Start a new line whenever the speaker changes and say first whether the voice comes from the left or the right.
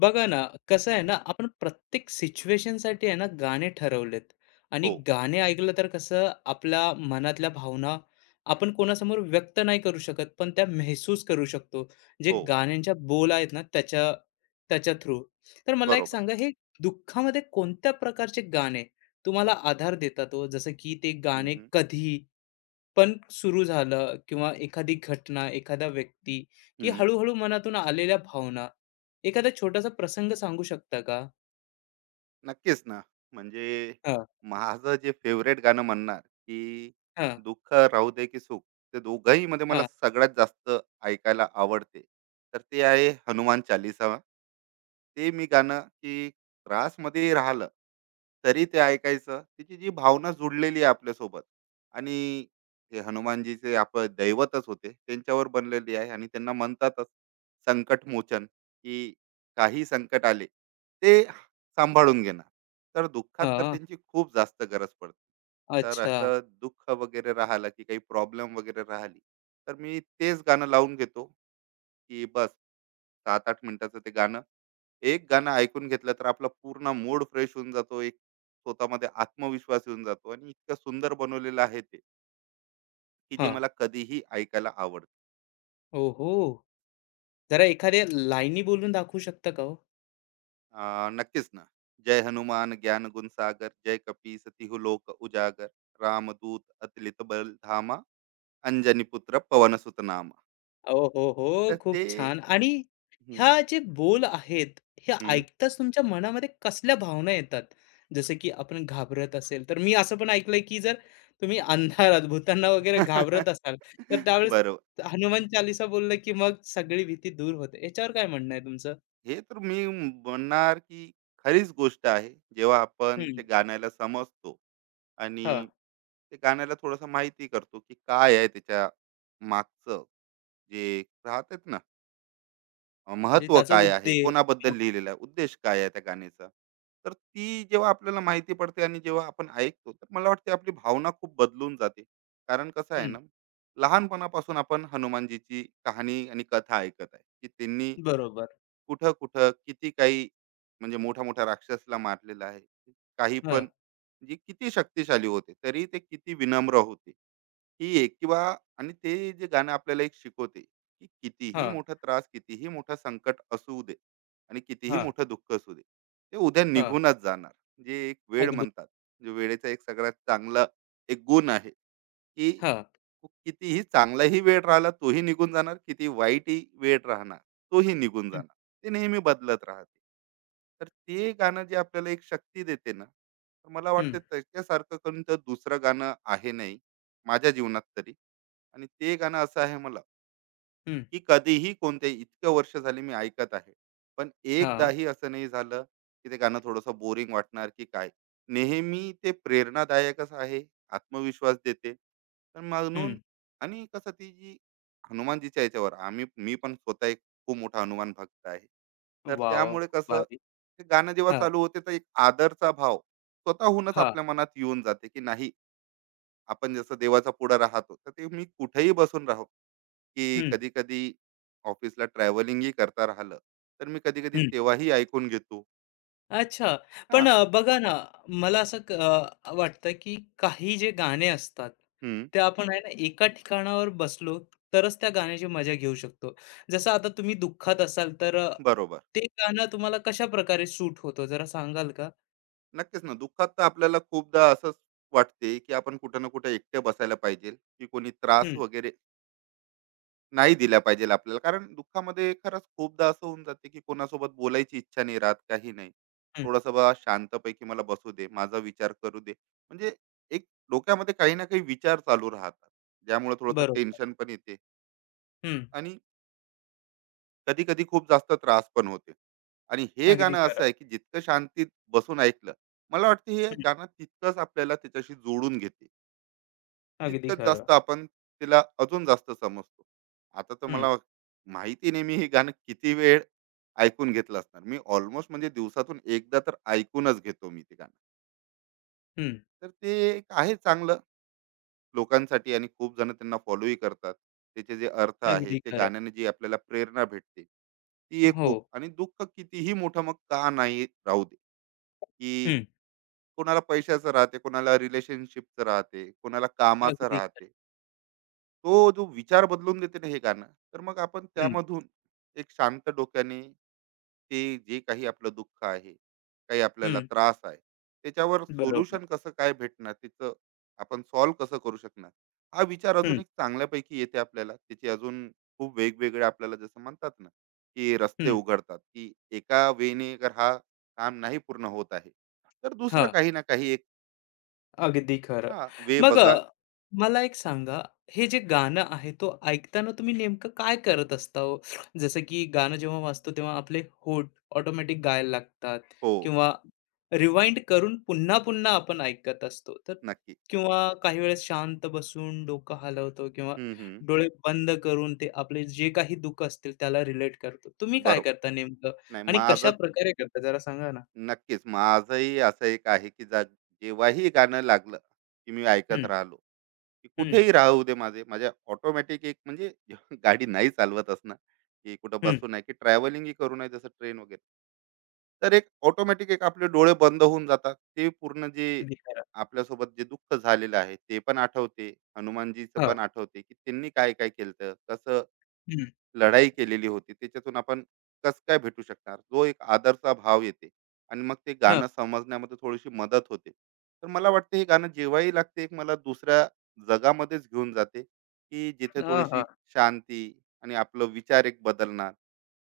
left: बघा ना, कसं आहे ना, आपण प्रत्येक सिच्युएशनसाठी आहे ना, गाणे ठरवलेत आणि
right: हो,
left: गाणे ऐकलं तर कसं आपल्या मनातल्या भावना आपण कोणासमोर व्यक्त नाही करू शकत, पण त्या महसूस करू शकतो. जे
right: हो.
left: गाण्यांच्या बोल आहेत ना, त्याच्या त्याच्या थ्रू. तर मला एक
right: बरोबर.
left: सांगा, हे दुःखामध्ये कोणत्या प्रकारचे गाणे तुम्हाला आधार देतात हो? जसं की ते
right: हं,
left: गाणे
right: हं.
left: कधी पण सुरू झालं किंवा एखादी घटना, एखादा व्यक्ती की
right: हं.
left: हळू-हळू मनातून आलेल्या भावना, एखादा छोटासा प्रसंग सांगू शकता का?
right: नक्कीच ना. म्हणजे
left: हां,
right: माझं जे फेवरेट गाणं म्हणणार, की
left: हां,
right: दुःख राहू दे की सुख, ते दोघंहीमध्ये मला
left: हां,
right: सगळ्यात जास्त ऐकायला आवडते. तर ते आहे हनुमान चालीसा. ते मी गाणं की त्रासमध्येही राहिलं, तरी ते ऐकायचं. त्याची जी भावना जुडलेली आहे आपल्यासोबत आणि हे हनुमानजीचे आपलं दैवतच होते. त्यांच्यावर बनलेली आहे आणि त्यांना म्हणतातच संकटमोचन, की काही संकट आले, ते सांभाळून घेणार. तर दुःखात तर
left: हां.
right: त्यांची खूप जास्त गरज पडते. तर
left: अच्छा.
right: असं दुःख वगैरे राहिलं, की काही प्रॉब्लेम वगैरे राहिली, तर मी तेच गाणं लावून घेतो, की बस 7-8 मिनिटाचं ते गाणं. एक गाणं ऐकून घेतलं तर आपला पूर्ण मूड फ्रेश होऊन जातो. एक स्वतःमध्ये आत्मविश्वास येऊन जातो आणि इतकं सुंदर बनवलेलं आहे ते, की जे
left: हां.
right: मला कधीही ऐकायला आवडतं.
left: ओहो! जरा एखाद्या लाईनी बोलून दाखवू शकता का हो?
right: नक्कीच ना. जय हनुमान ज्ञान गुण जय कपीस तिहू लोक उजागर, रामदूत अतुलित बल धामा. अंजनी पुत्र पवन सुत नाम.
left: ओहोहो!
right: तर
left: खूप
right: ते
left: छान. आणि
right: हम्म,
left: ह्या जे बोल आहेत, हे
right: हम्म.
left: ऐकताच तुमच्या मनामध्ये कसल्या भावना येतात? जसं की आपण घाबरत असेल, तर मी असं पण ऐकलंय, की जर तुम्ही अंधारात भूतांना वगैरे घाबरत असाल, तर त्यावेळेस
right: बरोबर.
left: हनुमान चालीसा बोललं, की मग सगळी भीती दूर होते. याच्यावर काय म्हणणं आहे तुमचं?
right: हे तर मी म्हणणार की खरीच गोष्ट आहे जेव्हा आपण
left: हं,
right: ते गाण्याला समजतो आणि
left: हां.
right: ते गाण्याला थोडस माहिती करतो की काय आहे त्याच्या मागचं जे राहतात ना,
left: म्हणजे
right: महत्व
left: त्याचा
right: काय आहे,
left: उद्देश
right: कोणाबद्दल लिहिलेलं आहे, उद्देश काय आहे त्या गाण्याचा. तर ती जेव्हा आपल्याला माहिती पडते आणि जेव्हा आपण ऐकतो तर मला वाटते आपली भावना खूप बदलून जाते. कारण कसं आहे
left: हं,
right: ना, लहानपणापासून आपण हनुमानजीची कहाणी आणि कथा ऐकत आहे की त्यांनी
left: बरोबर.
right: कुठं कुठं किती काही म्हणजे मोठा मोठा राक्षसला मारलेला आहे. काही
left: हां,
right: पण जे किती शक्तिशाली होते तरी ते किती विनम्र होते. ही एक किंवा आणि ते जे गाणं आपल्याला एक शिकवते, की कितीही
left: हां,
right: मोठा त्रास, कितीही मोठा संकट असू दे आणि कितीही
left: हां,
right: मोठं दुःख असू दे, ते उद्या
left: हां.
right: निघूनच जाणार. जे एक वेळ
left: अगदी.
right: म्हणतात, जे वेळेचा एक सगळ्यात चांगला एक गुण आहे, की
left: हां.
right: कितीही चांगलाही वेळ राहिला तोही निघून जाणार, किती वाईटही वेळ राहणार तोही निघून
left: हं,
right: जाणार. ते नेहमी बदलत राहते. तर ते गाणं जे आपल्याला एक शक्ती देते ना, तर मला
left: हं,
right: वाटते त्याच्यासारखं करून तर दुसरं गाणं आहे नाही, माझ्या जीवनात तरी. आणि ते गाणं असं आहे मला,
left: हं.
right: की कधीही कोणत्याही इतक्या वर्ष झाली मी ऐकत आहे. पण
left: हां.
right: एकदाही असं नाही झालं, की ते गाणं थोडंसं बोरिंग वाटणार की काय. नेहमी ते प्रेरणादायकच आहे, आत्मविश्वास देते. तर
left: हं.
right: म्हणून आणि कसं ती जी हनुमानजीच्या याच्यावर आम्ही मी पण स्वतः एक खूप मोठा हनुमान भक्त आहे. तर
left: वॉव!
right: त्यामुळे
left: खूप
right: कसं
left: भारी.
right: ते गाणं जेव्हा
left: हां,
right: चालू होते, तर एक आदरचा भाव स्वतःहूनच
left: हां.
right: आपल्या मनात येऊन जाते, की नाही आपण जसं देवाचा पुढं राहतो, तर ते मी कुठेही बसून राहो, की
left: हं,
right: कधी-कधी ऑफिसला ट्रॅव्हलिंगही करता राहिलं, तर मी कधी-कधी
left: हं.
right: तेव्हाही ऐकून घेतो.
left: अच्छा. पण
right: हां,
left: बघा ना, मला असं वाटतं की काही जे गाणे असतात,
right: हं,
left: ते आपण आहे ना एका ठिकाणावर बसलो तरच त्या गाण्याची मजा घेऊ शकतो. जसं आता तुम्ही दुःखात असाल तर
right: बरोबर.
left: ते गाणं तुम्हाला कशा प्रकारे सूट होतं जरा सांगाल का?
right: नक्कीच ना, दुःखात तर आपल्याला खूपदा असंच वाटते, की आपण कुठं ना कुठं एकटे बसायला पाहिजे, की कोणी त्रास
left: हं,
right: वगैरे नाही दिला पाहिजे आपल्याला. कारण दुःखामध्ये खरंच खूपदा असं होऊन जाते, की कोणासोबत बोलायची इच्छा नाही राहत, काही नाही.
left: हं.
right: थोडंसं बा शांतपैकी मला बसू दे, माझा विचार करू दे. म्हणजे एक डोक्यामध्ये काही ना काही विचार चालू राहतात, ज्यामुळे थोडंसं
left: बरोबर.
right: टेन्शन पण येते
left: हं.
right: आणि कधी कधी खूप जास्त त्रास पण होते. आणि हे
left: अगदी
right: गाणं असं
left: खरं.
right: आहे की जितकं शांतीत बसून ऐकलं, मला वाटतं हे
left: हं.
right: गाणं तितकंच आपल्याला त्याच्याशी जोडून घेते,
left: अगदी
right: तितकंच
left: खरं.
right: जास्त आपण तिला अजून जास्त समजतो. आता तर
left: हं,
right: मला माहिती नाही मी हे गाणं किती वेळ ऐकून घेतलं असणार. मी ऑलमोस्ट म्हणजे दिवसातून एकदा तर ऐकूनच घेतो मी ते गाणं.
left: हं.
right: तर ते एक आहे चांगलं लोकांसाठी आणि खूप जण त्यांना फॉलोही करतात. त्याचे जे अर्थ आहे,
left: अगदी
right: ते
left: खरं.
right: गाण्याने जी आपल्याला प्रेरणा भेटते, ती एक
left: हो.
right: खूप. आणि दुःख कितीही मोठं मग का नाही राहू दे, की
left: हं.
right: कोणाला पैशाचं राहते, कोणाला रिलेशनशिपचं राहते, कोणाला कामाचं
left: अगदी खरं.
right: राहते, तो जो विचार बदलून देते ना हे गाणं, तर मग आपण
left: हं,
right: त्यामधून एक शांत डोक्याने ते जे काही आपलं दुःख आहे, काही आपल्याला
left: हं.
right: त्रास आहे, त्याच्यावर
left: बरोबर.
right: सोल्युशन कसं काय भेटणार, त्याचं आपण सॉल्व कसं करू शकणार, हा विचार
left: हं,
right: अजून एक चांगल्यापैकी येते आपल्याला. त्याची अजून खूप वेगवेगळे आपल्याला जसं म्हणतात ना, की रस्ते
left: हं.
right: उघडतात. की एका वेने जर हा काम नाही पूर्ण होत आहे, तर दुसरं
left: हां.
right: काही ना काही एक
left: अगदी खरं.
right: हा वे
left: मग
right: बघा.
left: मला एक सांगा, हे जे गाणं आहे, तो ऐकताना तुम्ही नेमकं काय करत असता हो? जसं की गाणं जेव्हा वाजतो, तेव्हा आपले होठ ऑटोमॅटिक गायला लागतात
right: हो,
left: किंवा रिवाइंड करून पुन्हा-पुन्हा आपण ऐकत असतो. तर
right: नक्की.
left: किंवा काही वेळेस शांत बसून डोकं हलवतो किंवा
right: हम्म, हम्म.
left: डोळे बंद करून ते आपले जे काही दुःख असतील त्याला रिलेट करतो. तुम्ही काय
right: बरोबर.
left: करता नेमकं
right: नाही
left: आणि
right: माझं
left: कशाप्रकारे करता जरा सांगा ना?
right: नक्कीच माझंही असं एक आहे की जेव्हाही गाणं लागलं, की मी ऐकत
left: हं,
right: राहिलो, की
left: हं,
right: कुठेही राहू दे, माझे माझ्या ऑटोमॅटिक एक म्हणजे गाडी नाही चालवत असणं, की कुठं
left: हं.
right: बसू नये, की ट्रॅव्हलिंगही करू नये जसं ट्रेन वगैरे. तर एक ऑटोमॅटिक एक आपले डोळे बंद होऊन जातात. ते पूर्ण जे
left: अगदी खरं.
right: आपल्यासोबत जे दुःख झालेलं आहे ते पण आठवते, हनुमानजीचं
left: हां,
right: पण आठवते की त्यांनी काय काय केलं, कसं
left: हं,
right: लढाई केलेली होती, त्याच्यातून आपण कसं काय भेटू शकणार, जो एक आदरचा भाव येते. आणि मग ते
left: हां.
right: गाणं समजण्यामध्ये थोडीशी मदत होते. तर मला वाटतं हे गाणं जेव्हाही लागते, एक मला दुसऱ्या जगामध्येच घेऊन जाते, की जिथे
left: हां, हां.
right: थोडीशी शांती आणि आपलं विचार एक बदलणार.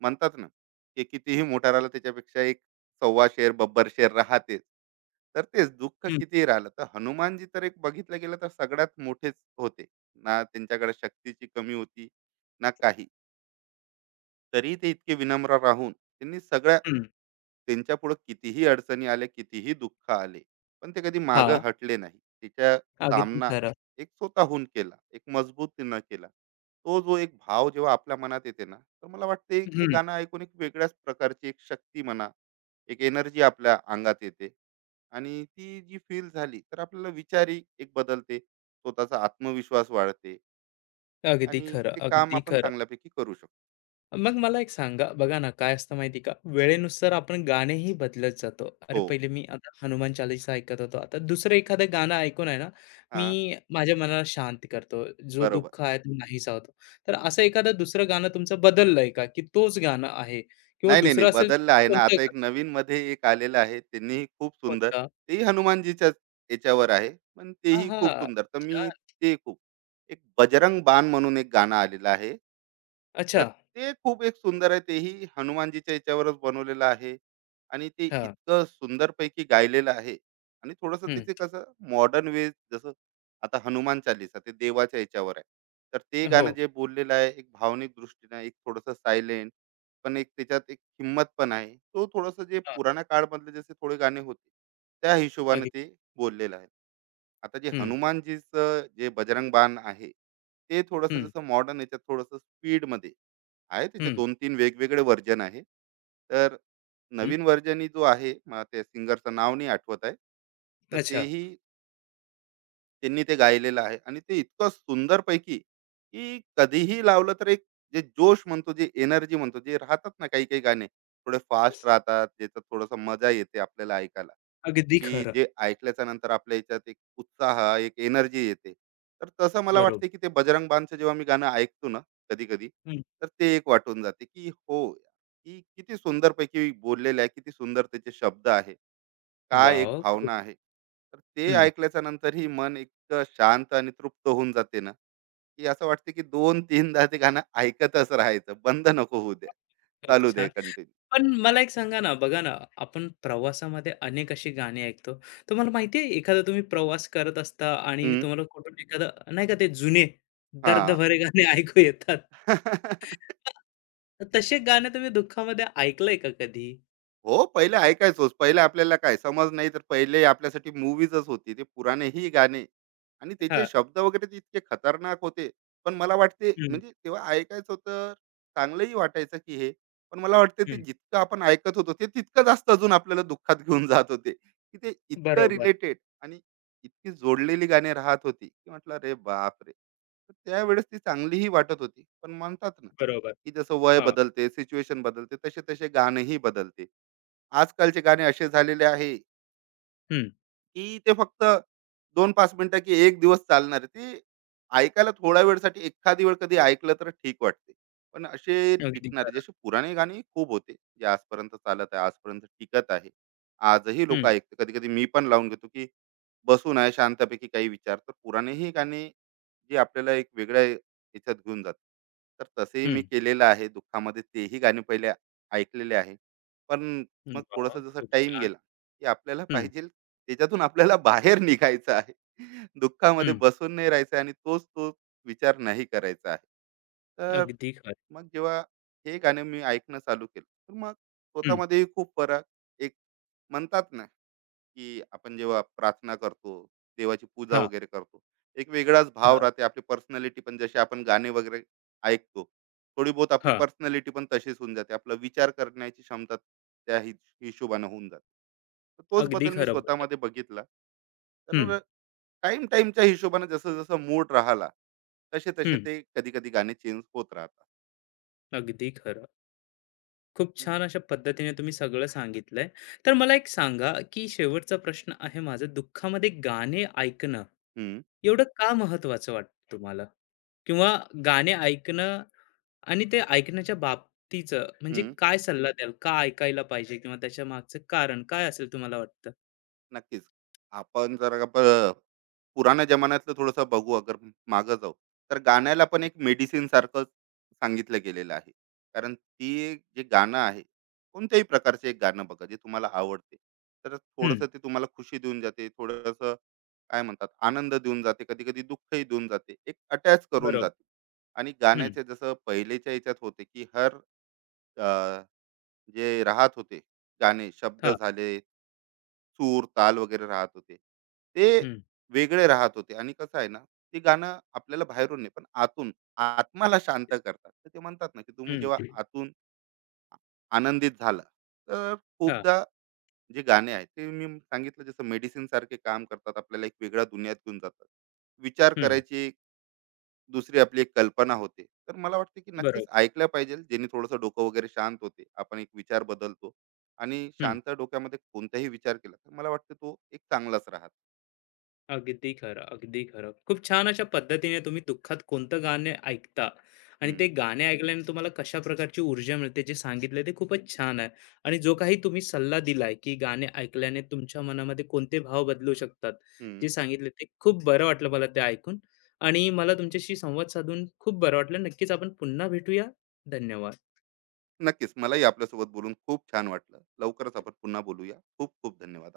right: म्हणतात ना की कितीही मोठा राहिला त्याच्यापेक्षा एक सव्वा शेर बब्बर शेर राहतेच. तर तेच दुःख
left: हं,
right: कितीही राहिलं, तर हनुमानजी तर एक बघितलं गेलं तर सगळ्यात मोठेच होते. ना त्यांच्याकडे शक्तीची कमी होती, ना काही. तरी ते इतके विनम्र राहून त्यांनी सगळ्या
left: हं.
right: त्यांच्या पुढे कितीही अडचणी आल्या, कितीही दुःख आले, पण ते कधी मागं
left: हां,
right: हटले नाही. तिच्या
left: अगदी
right: सामना
left: खरं.
right: एक स्वतःहून केला, एक मजबूतीनं केला. तो जो एक भाव जेव्हा आपल्या मनात येते ना, तर मला वाटते ते
left: हं,
right: गाणं ऐकून एक वेगळ्याच प्रकारची एक शक्ती म्हणा, एक एनर्जी आपल्या अंगात येते. आणि ती जी फील झाली, तर आपल्याला विचारही एक बदलते, स्वतःचा आत्मविश्वास वाढते
left: अगदी
right: आणि
left: खरं,
right: ते काम
left: अगदी
right: आपण
left: खरं.
right: चांगल्यापैकी करू शकतो.
left: मग मला एक सांगा, बघा ना, काय असतं माहिती आहे का, वेळेनुसार आपण गाणेही बदलत जातो. अरे,
right: हो,
left: पहिले मी आता हनुमान चालीसा ऐकत होतो, आता दुसरं एखादं गाणं ऐकून आहे ना,
right: हा,
left: मी माझ्या मनाला शांत करतो. जो
right: बरोबर.
left: दुःख आहे तो नाहीसा होतो. तर असं एखादं दुसरं गाणं तुमचं बदललंय का, की तोच गाणं आहे? किंवा
right: नाही, नाही, नाही.
left: दुसरं असेल तर
right: बदललं आहे ना.
left: कोणतं
right: आता
left: गाणं
right: एक नवीनमध्ये एक आलेलं आहे. त्यांनीही खूप सुंदर,
left: कोणतं?
right: तेही हनुमानजीच्याच याच्यावर आहे. पण तेही
left: आहा!
right: खूप सुंदर. तर मी
left: छान.
right: ते खूप एक बजरंग बाण म्हणून एक गाणं आलेलं आहे.
left: अच्छा.
right: तर ते खूप एक सुंदर आहे, तेही हनुमानजीच्या याच्यावरच बनवलेलं आहे आणि ते
left: हां.
right: इतकं सुंदरपैकी गायलेलं आहे. आणि थोडंसं
left: हं.
right: त्याचे कसं मॉडर्न वे जसं आता हनुमान चालीसा ते देवाच्या याच्यावर आहे, तर ते
left: हो.
right: गाणं जे बोललेलं आहे एक भावनिक दृष्टीने एक थोडंसं सायलेंट पण एक त्याच्यात एक हिंमत पण आहे. तो थोडंसं जे
left: हां.
right: पुराण्या काळमधले जसे थोडे गाणे होते, त्या हिशोबाने
left: अगदी.
right: ते बोललेलं आहे. आता जे
left: हं,
right: हनुमानजीचं जे बजरंग बाण आहे, ते थोडंसं
left: हं.
right: जसं मॉडर्न याच्यात थोडंसं स्पीडमध्ये आहे. त्याचे
left: हं,
right: दोन-तीन वेगवेगळे व्हर्जन आहे. तर
left: हं.
right: नवीन व्हर्जनही जो आहे, मला त्या सिंगरचं नाव नाही आठवत आहे. तर
left: अच्छा.
right: तेही त्यांनी ते गायलेलं आहे आणि ते इतकं सुंदरपैकी, की कधीही लावलं तर एक जे जोश म्हणतो, जे एनर्जी म्हणतो, जे राहतात ना, काही-काही गाणे थोडे फास्ट राहतात, ज्याचं थोडंसं मजा येते आपल्याला ऐकायला.
left: अगदी
right: की
left: खरं.
right: जे ऐकल्याच्या नंतर आपल्या याच्यात एक उत्साह, एक एनर्जी येते. तर तसं मला वाटते की
left: बरोबर.
right: ते बजरंग बांधचं जेव्हा मी गाणं ऐकतो ना, कधी कधी,
left: हं.
right: तर ते एक वाटून जाते की हो, की किती सुंदरपैकी बोललेलं आहे, किती सुंदर त्याचे शब्द आहे, काय एक
left: वॉव! खूप
right: भावना आहे. तर ते
left: हं.
right: ऐकल्याच्या नंतर ही मन इतकं शांत आणि तृप्त होऊन जाते ना, की असं वाटते की दोन तीनदा ते गाणं ऐकतच राहायचं, बंद नको होऊ द्या,
left: खूप
right: चालू द्या,
left: छान.
right: कंटिन्यू.
left: पण मला एक सांगा ना, बघा ना, आपण प्रवासामध्ये अनेक अशी गाणी ऐकतो. तुम्हाला माहिती आहे एखादा तुम्ही प्रवास करत असता आणि तुम्हाला कुठून एखादं नाही का ते जुने
right: हा.
left: दर्द भरे गाणे ऐकू येतात. तसे गाणे तुम्ही दुःखामध्ये ऐकलंय का कधी?
right: हो, पहिले ऐकायचोच. पहिले आपल्याला काय समज नाही, तर पहिले आपल्यासाठी मूव्हीजच होती. ते पुराणेही गाणे आणि त्याचे
left: हां.
right: शब्द वगैरे ते इतके खतरनाक होते. पण मला वाटते,
left: हं,
right: म्हणजे तेव्हा ऐकायचं तर चांगलंही वाटायचं की हे. पण मला वाटते ते
left: हं.
right: जितकं आपण ऐकत होतो, ते तितकं जास्त अजून आपल्याला दुःखात घेऊन जात होते, की ते इतकं
left: बरोबर,
right: रिलेटेड आणि इतकी जोडलेली गाणी राहत होती, की म्हटलं "अरे बापरे!" तर त्यावेळेस ती चांगलीही वाटत होती. पण म्हणतात ना,
left: बरोबर.
right: की जसं वय
left: हां.
right: बदलते, सिच्युएशन बदलते, तसे-तसे गाणंही बदलते. आजकालचे गाणे असे झालेले आहे,
left: हं.
right: की ते फक्त दोन 5 मिनिटं की एक दिवस चालणारे. ते ऐकायला थोड्या वेळसाठी एखादी वेळ कधी ऐकलं तर ठीक वाटते. पण असे
left: अगदी
right: टिकणारे
left: खरं.
right: जसे पुराणे गाणे खूप होते, जे आजपर्यंत चालत आहे, आजपर्यंत टिकत आहे. आजही लोकं
left: हं,
right: ऐकतात. कधी-कधी मी पण लावून घेतो, की बसून आहे शांतपैकी काही विचार. तर पुराणेही गाणे जी आपल्याला एक वेगळ्या याच्यात घेऊन जाते. तर तसंही मी
left: हं.
right: केलेलं आहे, दुःखामध्ये तेही गाणे पहिले ऐकलेले आहे. पण मग
left: वाह!
right: थोडासा जसा
left: खूप
right: टाइम
left: छान.
right: गेला, की आपल्याला
left: हं,
right: पाहिजे त्याच्यातून आपल्याला बाहेर निघायचं आहे, दुःखामध्ये बसून नाही राहायचं आणि तोच तोच विचार नाही करायचा आहे. तर
left: अगदी खरं.
right: मग जेव्हा हे गाणं मी ऐकणं चालू केलं, तर मग
left: हं.
right: स्वतःमध्येही खूप फरक एक म्हणतात ना, की आपण जेव्हा प्रार्थना करतो, देवाची पूजा
left: हां,
right: वगैरे करतो, एक वेगळाच भाव
left: हां,
right: राहते. आपली पर्सनॅलिटी पण जशी आपण गाणे वगैरे ऐकतो, थोडी बहुत आपली
left: हां.
right: पर्सनॅलिटी पण तशीच होऊन जाते. आपला विचार करण्याची क्षमता त्या हि हिशोबानं होऊन जाते. तर तोच
left: अगदी
right: बदल मी
left: खरं बोललात.
right: स्वतःमध्ये बघितला.
left: हं,
right: तर टाईम टाईमच्या हिशोबानं जसं-जसं मूड राहिला, तसे-तसे
left: हं.
right: ते कधी-कधी गाणे चेंज होत राहतात.
left: अगदी खरं. खूप
right: हं,
left: छान अशा पद्धतीने तुम्ही सगळं सांगितलंय. तर मला एक सांगा, की शेवटचा प्रश्न आहे माझा, दुःखामध्ये गाणे ऐकणं
right: हं,
left: एवढं का महत्त्वाचं वाटतं तुम्हाला? किंवा गाणे ऐकणं आणि ते ऐकण्याच्या बाबतीचं म्हणजे काय सल्ला द्याल? का ऐकायला पाहिजे किंवा त्याच्या मागचं कारण काय असेल तुम्हाला वाटतं?
right: नक्कीच. आपण जर का ब पुराण्या जमान्यातलं थोडंसं बघू अगर मागं जाऊ, तर गाण्याला पण एक मेडिसिन सारखं सांगितलं गेलेलं आहे. कारण ती एक जे गाणं आहे, कोणत्याही प्रकारचे एक गाणं बघा जे तुम्हाला आवडते. तर
left: हं,
right: थोडंसं ते तुम्हाला खुशी देऊन जाते, थोडंसं काय म्हणतात आनंद देऊन जाते, कधी-कधी दुःखही देऊन जाते, एक अटॅच करून
left: बरोबर.
right: जाते. आणि
left: हं,
right: गाण्याचे जसं पहिलेच्या ह्याच्यात होते, की हर अ, जे राहत होते गाणे, शब्द
left: हां,
right: झाले, सूर ताल वगैरे राहत होते, ते
left: हं,
right: वेगळे राहत होते. आणि कसं आहे ना, ते गाणं आपल्याला बाहेरून नाही पण आतून आत्माला शांत करतात. तर ते म्हणतात ना, की तुम्ही
left: हं,
right: जेव्हा आतून आनंदित झाला, तर
left: हां,
right: खूपदा जे गाणे आहेत, ते मी सांगितलं जसं मेडिसिन सारखे काम करतात, आपल्याला एक वेगळ्या दुनियात घेऊन जातात. विचार
left: हं,
right: करायची एक दुसरी आपली एक कल्पना होते. तर मला वाटते की नक्कीच
left: बरोबर.
right: ऐकल्या पाहिजे, जेणे थोडंसं डोकं वगैरे शांत होते, आपण एक विचार बदलतो आणि
left: हं,
right: शांत डोक्यामध्ये कोणताही विचार केला तर मला वाटतं तो एक चांगलाच राहत.
left: अगदी खरं, अगदी खरं. खूप छान अशा पद्धतीने तुम्ही दुःखात कोणतं गाणे ऐकता आणि ते
right: हम्म,
left: गाणे ऐकल्याने तुम्हाला कशा प्रकारची ऊर्जा मिळते जे सांगितले ते खूपच छान आहे. आणि जो काही तुम्ही सल्ला दिलाय, की गाणे ऐकल्याने तुमच्या मनामध्ये कोणते भाव बदलू शकतात,
right: हम्म.
left: जे सांगितले ते खूप बरं वाटलं मला ते ऐकून आणि मला तुमच्याशी संवाद साधून खूप बरं वाटलं. नक्कीच आपण पुन्हा भेटूया. धन्यवाद.
right: नक्कीच, मलाही आपल्यासोबत बोलून खूप छान वाटलं. लवकरच आपण पुन्हा बोलूया. खूप खूप धन्यवाद.